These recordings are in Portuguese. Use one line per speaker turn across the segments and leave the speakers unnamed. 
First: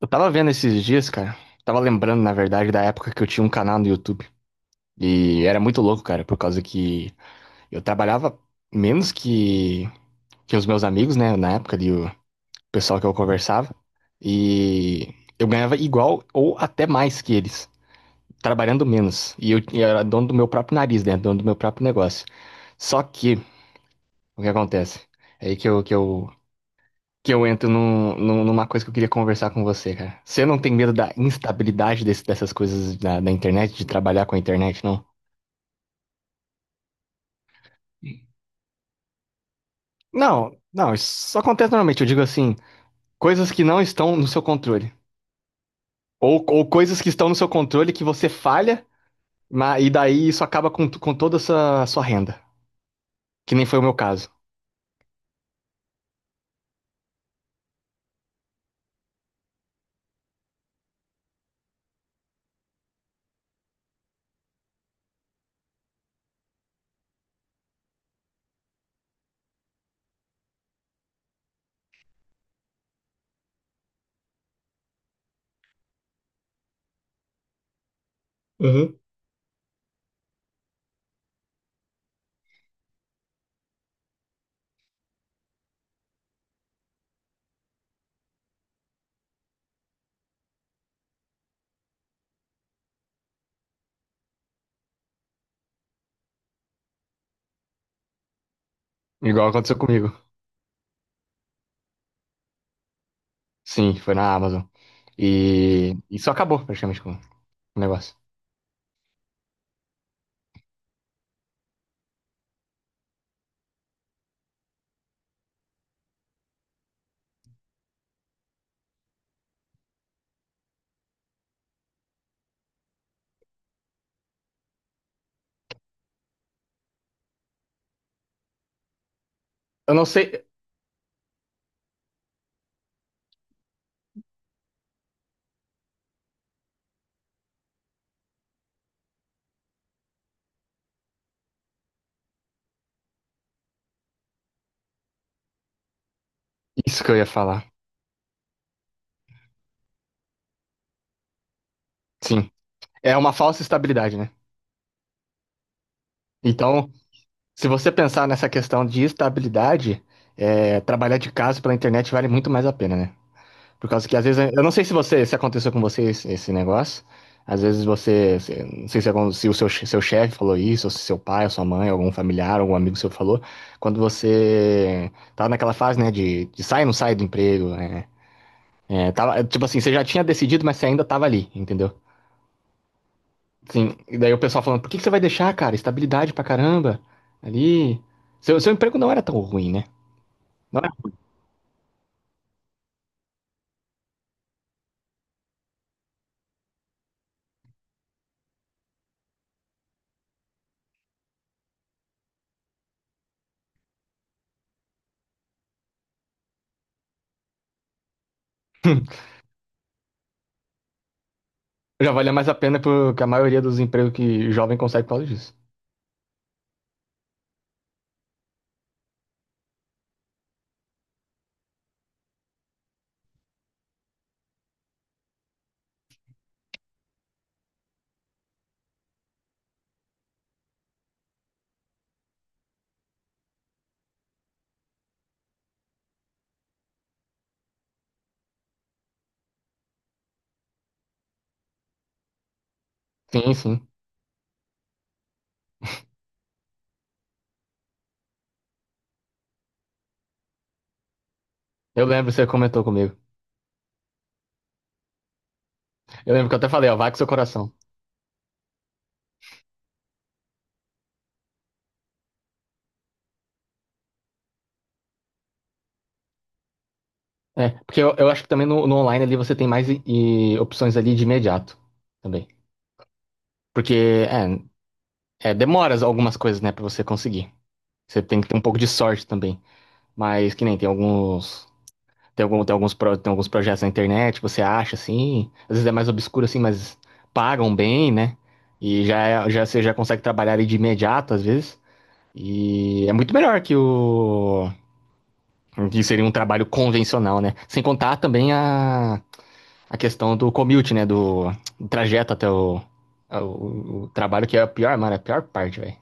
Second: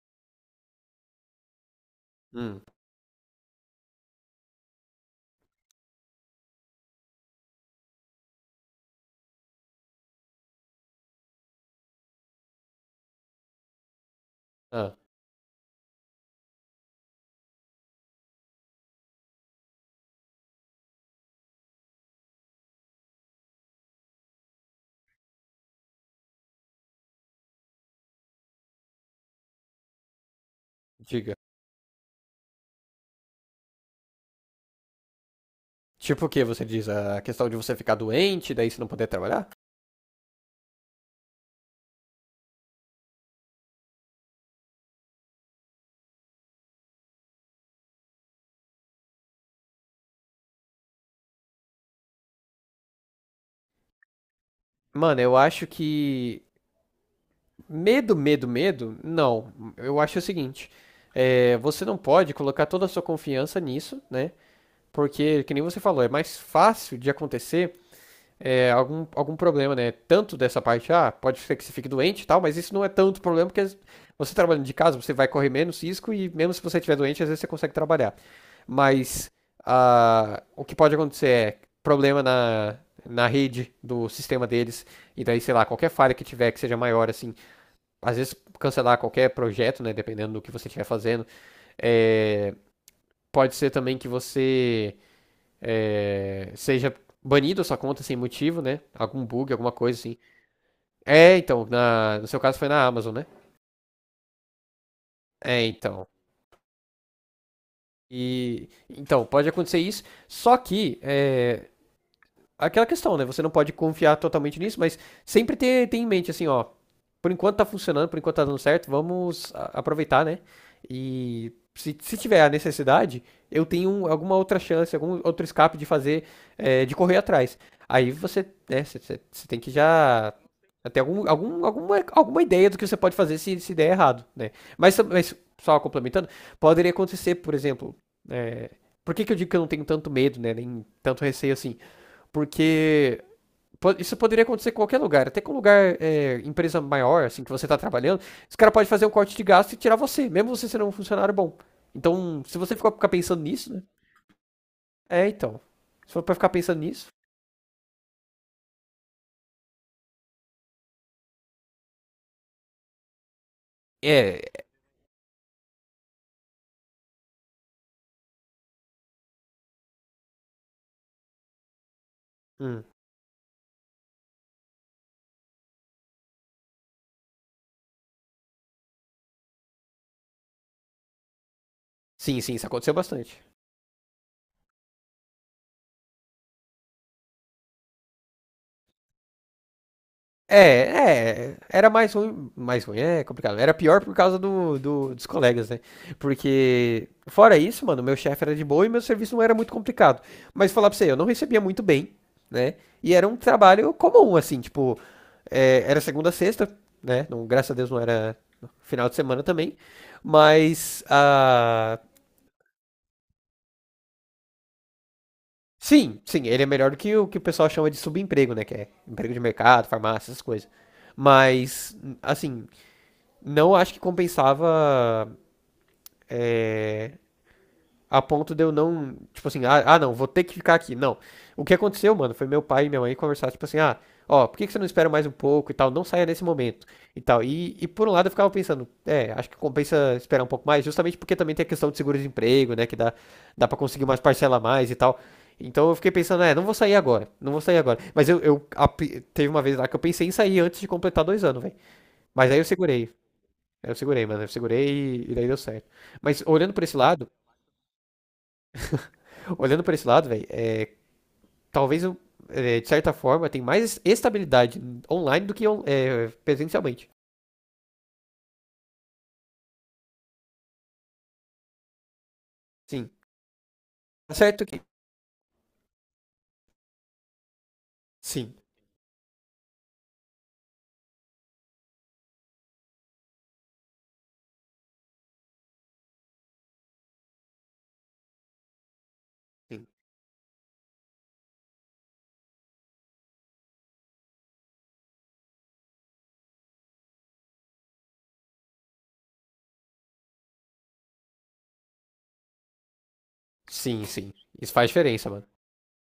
Eu tava vendo esses dias, cara. Tava lembrando, na
Hum.
verdade, da época que eu tinha um canal no YouTube. E era muito louco, cara, por causa que eu trabalhava menos que os meus amigos, né? Na época ali, o pessoal que eu conversava.
ah,
E eu ganhava igual ou até mais que eles, trabalhando menos. E eu era dono do meu próprio nariz, né? Dono do meu próprio negócio. Só que, o que acontece? É aí que eu entro numa coisa que eu queria conversar com você, cara. Você não tem medo da
Diga.
instabilidade dessas coisas da internet, de trabalhar com a internet, não?
Tipo o que você diz? A questão de você ficar doente, daí você não poder trabalhar?
Não, não, isso acontece normalmente. Eu digo assim, coisas que não estão no seu controle. Ou coisas que estão no seu controle que você falha, e daí isso acaba com toda a sua renda. Que nem foi o meu caso.
Mano, eu acho que. Medo, medo, medo? Não. Eu acho o seguinte: você não pode colocar toda a sua confiança nisso, né? Porque, que nem você falou, é mais fácil de acontecer algum problema, né? Tanto dessa parte, pode ser que você fique doente e tal, mas isso não é tanto problema, porque você trabalhando de casa, você vai correr menos risco e mesmo se você estiver doente, às vezes você consegue trabalhar.
Uhum.
Mas o que pode acontecer é problema na rede do sistema deles, e daí, sei lá, qualquer falha que tiver que seja maior, assim, às vezes cancelar qualquer projeto, né, dependendo do que você estiver fazendo, é, pode ser também que você seja banido a sua conta sem motivo, né? Algum
Igual
bug, alguma
aconteceu
coisa
comigo.
assim. É, então, no seu caso foi na Amazon, né?
Sim, foi na Amazon.
É,
E
então.
isso acabou praticamente com o negócio.
E então pode acontecer isso, só que é aquela questão, né? Você não pode confiar totalmente nisso, mas sempre ter em mente assim, ó, por enquanto tá funcionando, por enquanto tá dando certo, vamos aproveitar, né? E se tiver a necessidade, eu tenho alguma outra chance, algum outro escape de fazer, de correr atrás. Aí você, né, você tem que
Eu não
já
sei.
ter alguma ideia do que você pode fazer se der errado, né? Mas só complementando, poderia acontecer, por exemplo, é, por que que eu digo que eu não tenho tanto medo, né, nem tanto receio assim? Porque isso poderia acontecer em qualquer lugar, até com um lugar, empresa
Isso que eu ia
maior, assim, que
falar.
você tá trabalhando, os caras podem fazer um corte de gasto e tirar você, mesmo você sendo um funcionário bom. Então,
Sim.
se você ficar
É uma
pensando
falsa
nisso, né?
estabilidade, né?
É, então. Se for pra ficar pensando
Então,
nisso.
se você pensar nessa questão de estabilidade, trabalhar de casa pela internet vale muito mais a pena, né? Por causa que às vezes, eu
É.
não sei se você, se aconteceu com você esse negócio, às vezes você, não sei se, se o seu chefe falou isso, ou se seu pai, ou sua mãe, algum familiar, algum
hum,
amigo seu falou, quando você tava naquela fase, né, de sai ou não sai do emprego, né? É, tava, tipo assim, você já tinha decidido, mas você ainda tava ali, entendeu?
Sim, sim, isso aconteceu bastante.
Sim, e daí o pessoal falando, por que que você vai deixar, cara? Estabilidade pra caramba. Ali. Seu emprego não era tão ruim, né?
É,
Não era?
é, era mais ruim, é complicado. Era pior por causa dos colegas, né? Porque, fora isso, mano, meu chefe era de boa e meu serviço não era muito complicado. Mas falar pra você, eu não recebia muito bem, né? E era um trabalho comum, assim, tipo, era segunda a sexta, né? Não, graças a Deus não era final de semana também. Mas,
Já valia mais a pena porque a maioria dos empregos que jovem consegue por causa disso.
sim, sim, ele é melhor do que o pessoal chama de subemprego, né? Que é emprego de mercado, farmácia, essas coisas. Mas, assim, não acho que compensava é, a ponto de eu não, tipo assim, não, vou ter que ficar aqui. Não. O que aconteceu, mano, foi meu pai e minha mãe conversar, tipo assim, ó, por que que você não espera mais um pouco e tal, não saia nesse momento e tal. E por um lado eu ficava pensando, acho que compensa esperar um pouco mais, justamente porque também tem a questão de seguro-desemprego, né, que dá,
Sim,
dá pra
sim.
conseguir umas parcelas a mais e tal. Então eu fiquei pensando, não vou sair agora, não vou sair agora. Mas teve uma vez lá que eu pensei em sair antes de completar 2 anos, velho.
Eu lembro, você
Mas aí eu
comentou
segurei.
comigo.
Eu segurei, mano. Eu segurei e daí deu certo.
Eu
Mas
lembro que eu até
olhando por
falei, ó,
esse
vai com seu
lado,
coração.
olhando por esse lado, velho, talvez eu, de certa forma, tem mais estabilidade online do que presencialmente.
É, porque eu acho que também no online ali você tem mais e opções ali de imediato também.
Sim.
Porque,
Tá certo que.
é, demora algumas coisas, né, pra você conseguir. Você tem que
Sim.
ter um pouco de sorte também. Mas que nem tem alguns Tem alguns projetos na internet que você acha assim, às vezes é mais obscuro assim, mas pagam bem, né? E já, já você já consegue trabalhar ali de imediato às vezes. E é muito melhor que o que seria um trabalho convencional, né? Sem contar também a questão do commute, né? Do trajeto até o,
Sim,
o, o
sim. Sim.
trabalho, que é a
Isso faz
pior, mano, é a
diferença, mano.
pior parte, velho.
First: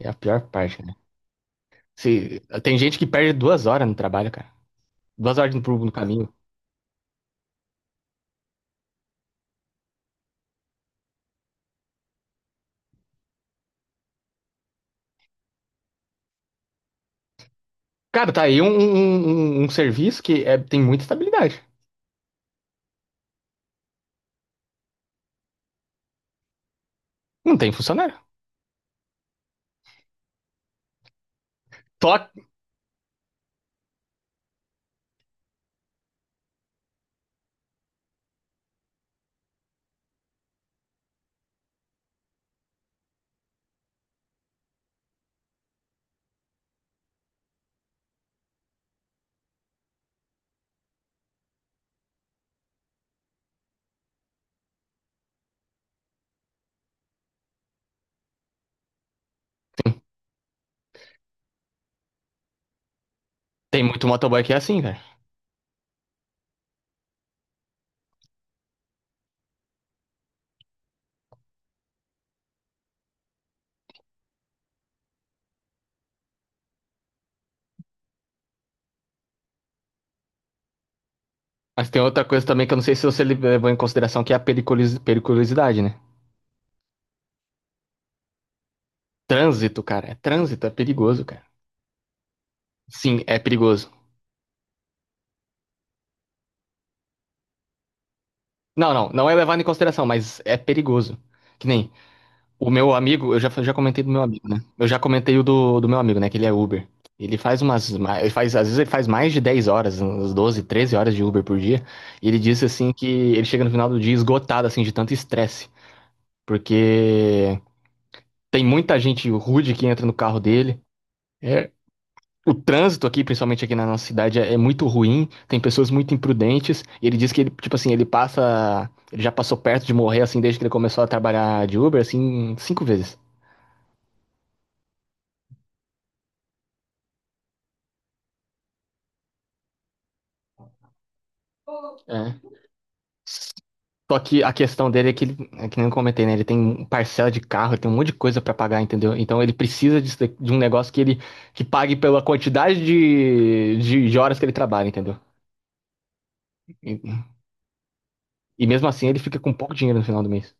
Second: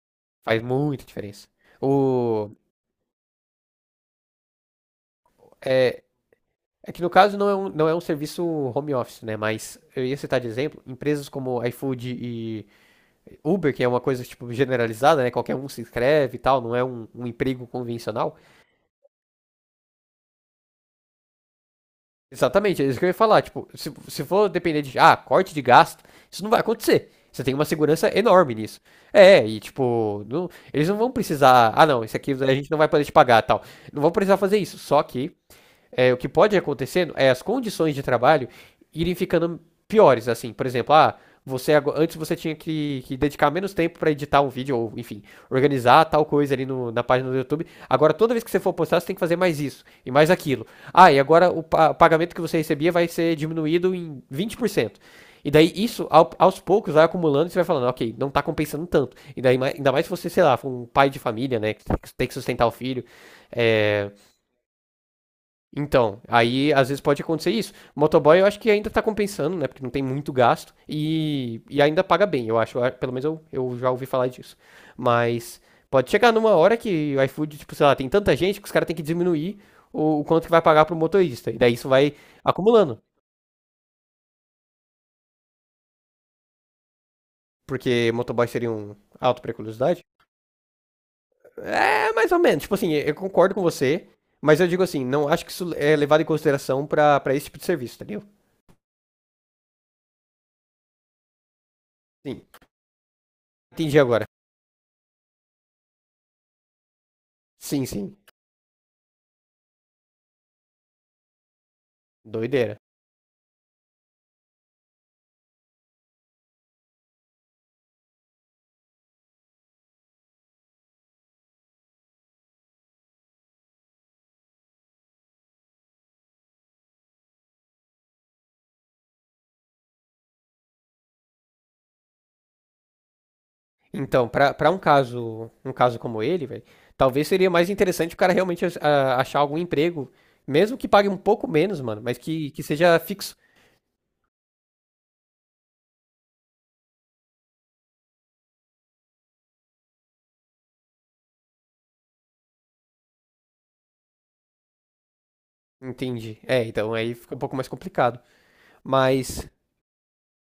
É a pior
Faz
parte, né?
muita diferença.
Se,
O.
tem gente que perde 2 horas no trabalho, cara. 2 horas no
É,
caminho.
é que no caso não é um serviço home office, né? Mas eu ia citar de exemplo, empresas como iFood e Uber, que é uma coisa tipo generalizada, né? Qualquer um se inscreve e tal, não é um emprego
Cara,
convencional.
tá aí um serviço que tem muita estabilidade.
Exatamente, é isso que eu ia falar. Tipo, se for depender de, corte de gasto, isso não vai acontecer. Você tem
Não
uma
tem
segurança
funcionário.
enorme nisso. É, e tipo, eles não vão precisar, ah não, isso
Só
aqui a gente não vai poder te pagar, tal. Não vão precisar fazer isso. Só que o que pode acontecer é as condições de trabalho irem ficando piores, assim, por exemplo, ah, você antes você tinha que dedicar menos tempo para editar um vídeo ou enfim organizar tal coisa ali na página do YouTube. Agora, toda vez que você for postar, você tem que fazer mais isso e mais aquilo. Ah, e agora o pagamento que você recebia vai ser diminuído em 20%, e daí isso aos poucos vai acumulando e você vai falando: ok, não tá compensando tanto. E daí, ainda mais se você, sei lá, for um pai de família, né, que tem que sustentar o filho,
tem muito
é,
motoboy que é assim, velho.
então, aí às vezes pode acontecer isso. O motoboy eu acho que ainda tá compensando, né? Porque não tem muito gasto e ainda paga bem, eu acho. Ah, pelo menos eu já ouvi falar disso. Mas pode chegar numa hora que o iFood, tipo, sei lá, tem tanta gente que os caras têm que diminuir o quanto que vai pagar pro motorista. E daí
Mas
isso
tem
vai
outra coisa também que eu não sei
acumulando.
se você levou em consideração, que é a periculosidade, né?
Porque motoboy seria um alto pra
Trânsito,
curiosidade?
cara. É trânsito, é perigoso, cara.
É, mais ou menos. Tipo assim, eu
Sim, é
concordo com
perigoso.
você, mas eu digo assim, não acho que isso é levado em consideração pra, esse tipo de serviço, entendeu?
Não, não, não é levado em consideração, mas é perigoso. Que nem
Sim.
O meu amigo, eu já
Entendi
comentei do meu
agora.
amigo, né? Eu já comentei o do meu amigo, né? Que ele é Uber.
Sim, sim.
Ele faz, às vezes ele faz mais de 10 horas, uns 12 13 horas de Uber por dia. E ele disse
Doideira.
assim que ele chega no final do dia esgotado, assim, de tanto estresse. Porque tem muita gente rude que entra no carro dele. É, o trânsito aqui, principalmente aqui na nossa cidade, é muito ruim. Tem pessoas muito imprudentes. E ele disse que ele, tipo assim, ele passa. Ele já passou perto de morrer, assim, desde que ele começou a trabalhar de Uber, assim, 5 vezes.
Então, pra um caso como ele, velho, talvez seria mais interessante o cara realmente achar algum emprego, mesmo que pague um pouco menos, mano, mas
É.
que seja fixo.
Só que a questão dele é que ele, é que nem eu comentei, né? Ele tem parcela de carro, ele tem um monte de coisa pra pagar, entendeu? Então ele precisa de um negócio que pague pela quantidade de horas que ele trabalha, entendeu?
Entendi. É, então aí
E,
fica um pouco mais complicado.
e mesmo assim ele fica
Mas,
com pouco dinheiro no final do mês.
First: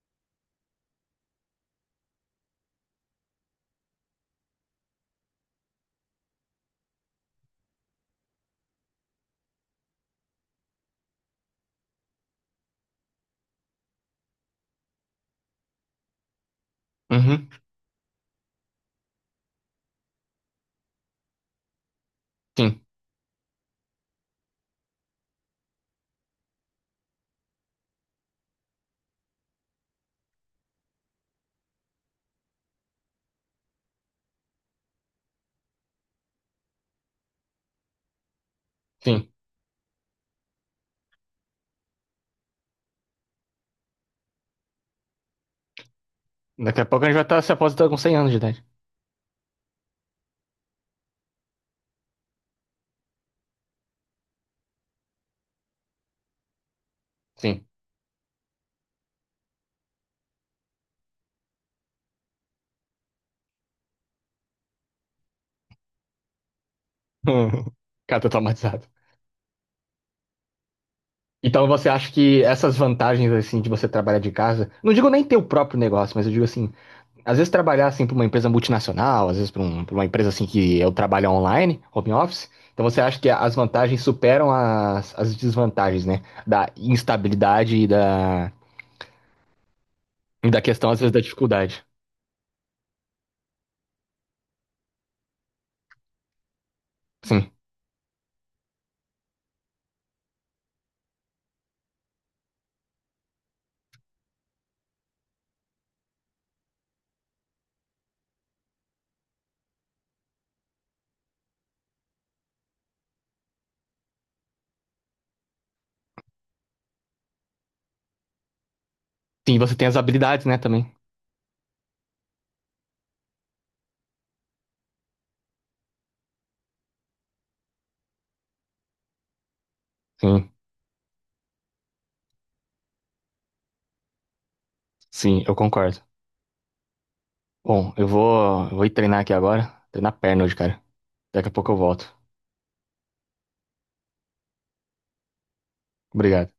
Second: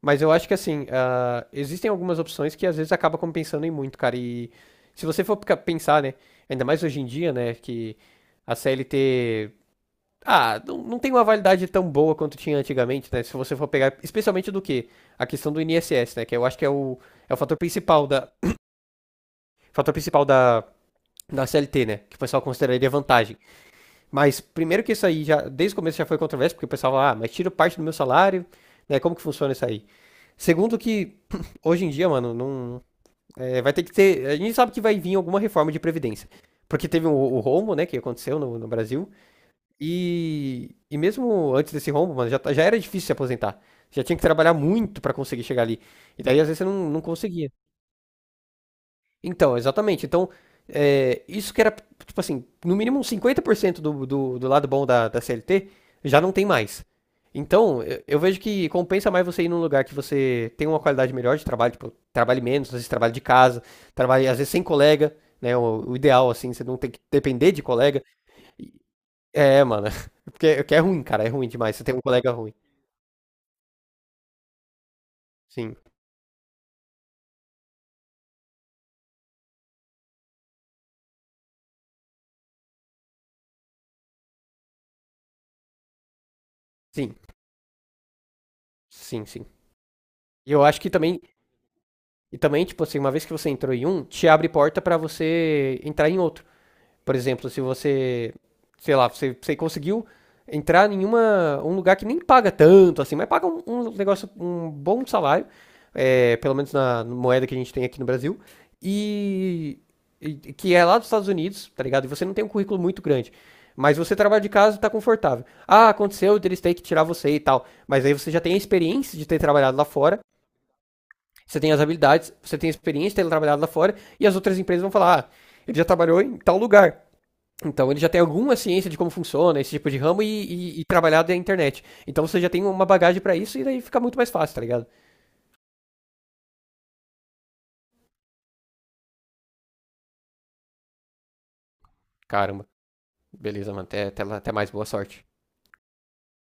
mas eu acho que assim, existem algumas opções que às vezes acaba compensando em muito, cara. E se você for pensar, né, ainda mais hoje em dia, né, que a CLT. Não, não tem uma validade tão boa quanto tinha antigamente, né? Se você for pegar, especialmente do que? A questão do INSS, né? Que eu acho que é o
Uhum.
fator principal fator principal da, da CLT, né? Que o pessoal
Sim,
consideraria vantagem. Mas primeiro que isso aí já, desde o começo já foi controverso, porque o pessoal fala, mas tiro parte do meu salário, né? Como que funciona isso aí? Segundo que hoje em dia, mano, não é, vai ter que ter, a gente sabe que vai vir alguma reforma de previdência, porque teve o rombo, né? Que aconteceu no Brasil.
sim.
E mesmo antes desse rombo, mano, já era difícil se aposentar. Já tinha que trabalhar muito pra conseguir chegar ali. E daí, às vezes, você
Daqui a
não
pouco a gente vai estar se
conseguia.
aposentando com 100 anos de idade.
Então, exatamente. Então, isso que era, tipo assim, no mínimo uns 50% do lado bom da CLT, já não tem mais.
Sim.
Então, eu vejo que compensa mais você ir num lugar que você tem uma qualidade melhor de trabalho, tipo, trabalhe menos, às vezes trabalhe de casa, trabalhe, às vezes, sem colega, né? O ideal, assim, você não tem que depender de colega.
Cara, tô traumatizado.
É, mano. Porque é ruim, cara, é ruim
Então
demais. Você
você
tem um
acha
colega
que
ruim.
essas vantagens assim de você trabalhar de casa, não digo nem ter o
Sim,
próprio negócio, mas eu digo assim, às vezes trabalhar assim para uma empresa multinacional, às vezes para uma empresa assim que eu trabalho online, home office. Então você acha que as vantagens superam as desvantagens, né? Da
sim,
instabilidade e da,
sim, sim.
e
E
da
eu acho que
questão, às vezes,
também,
da dificuldade.
e também, tipo assim, uma vez que você entrou em um, te abre porta pra você entrar em outro. Por exemplo,
Sim.
se você, sei lá, você conseguiu entrar em uma, um lugar que nem paga tanto assim, mas paga um negócio, um bom salário, pelo menos na moeda que a gente tem aqui no Brasil, e, e que é lá dos Estados Unidos, tá ligado? E você não tem um currículo muito grande. Mas você trabalha de casa e tá confortável. Ah, aconteceu, eles têm que tirar você e tal. Mas aí você já tem a experiência de ter
Sim, você
trabalhado lá
tem as
fora,
habilidades, né, também.
você tem as habilidades, você tem a experiência de ter trabalhado lá fora, e as outras empresas vão falar, ele já trabalhou em tal lugar, então ele já tem alguma ciência de como funciona esse tipo de ramo e,
Sim,
e, e trabalhar da internet. Então você já tem uma bagagem pra isso e daí fica muito mais fácil, tá ligado?
sim, eu concordo. Bom, eu vou ir treinar aqui agora. Treinar perna hoje, cara. Daqui a pouco eu volto.
Caramba, beleza, mano. Até mais, boa sorte.
Obrigado.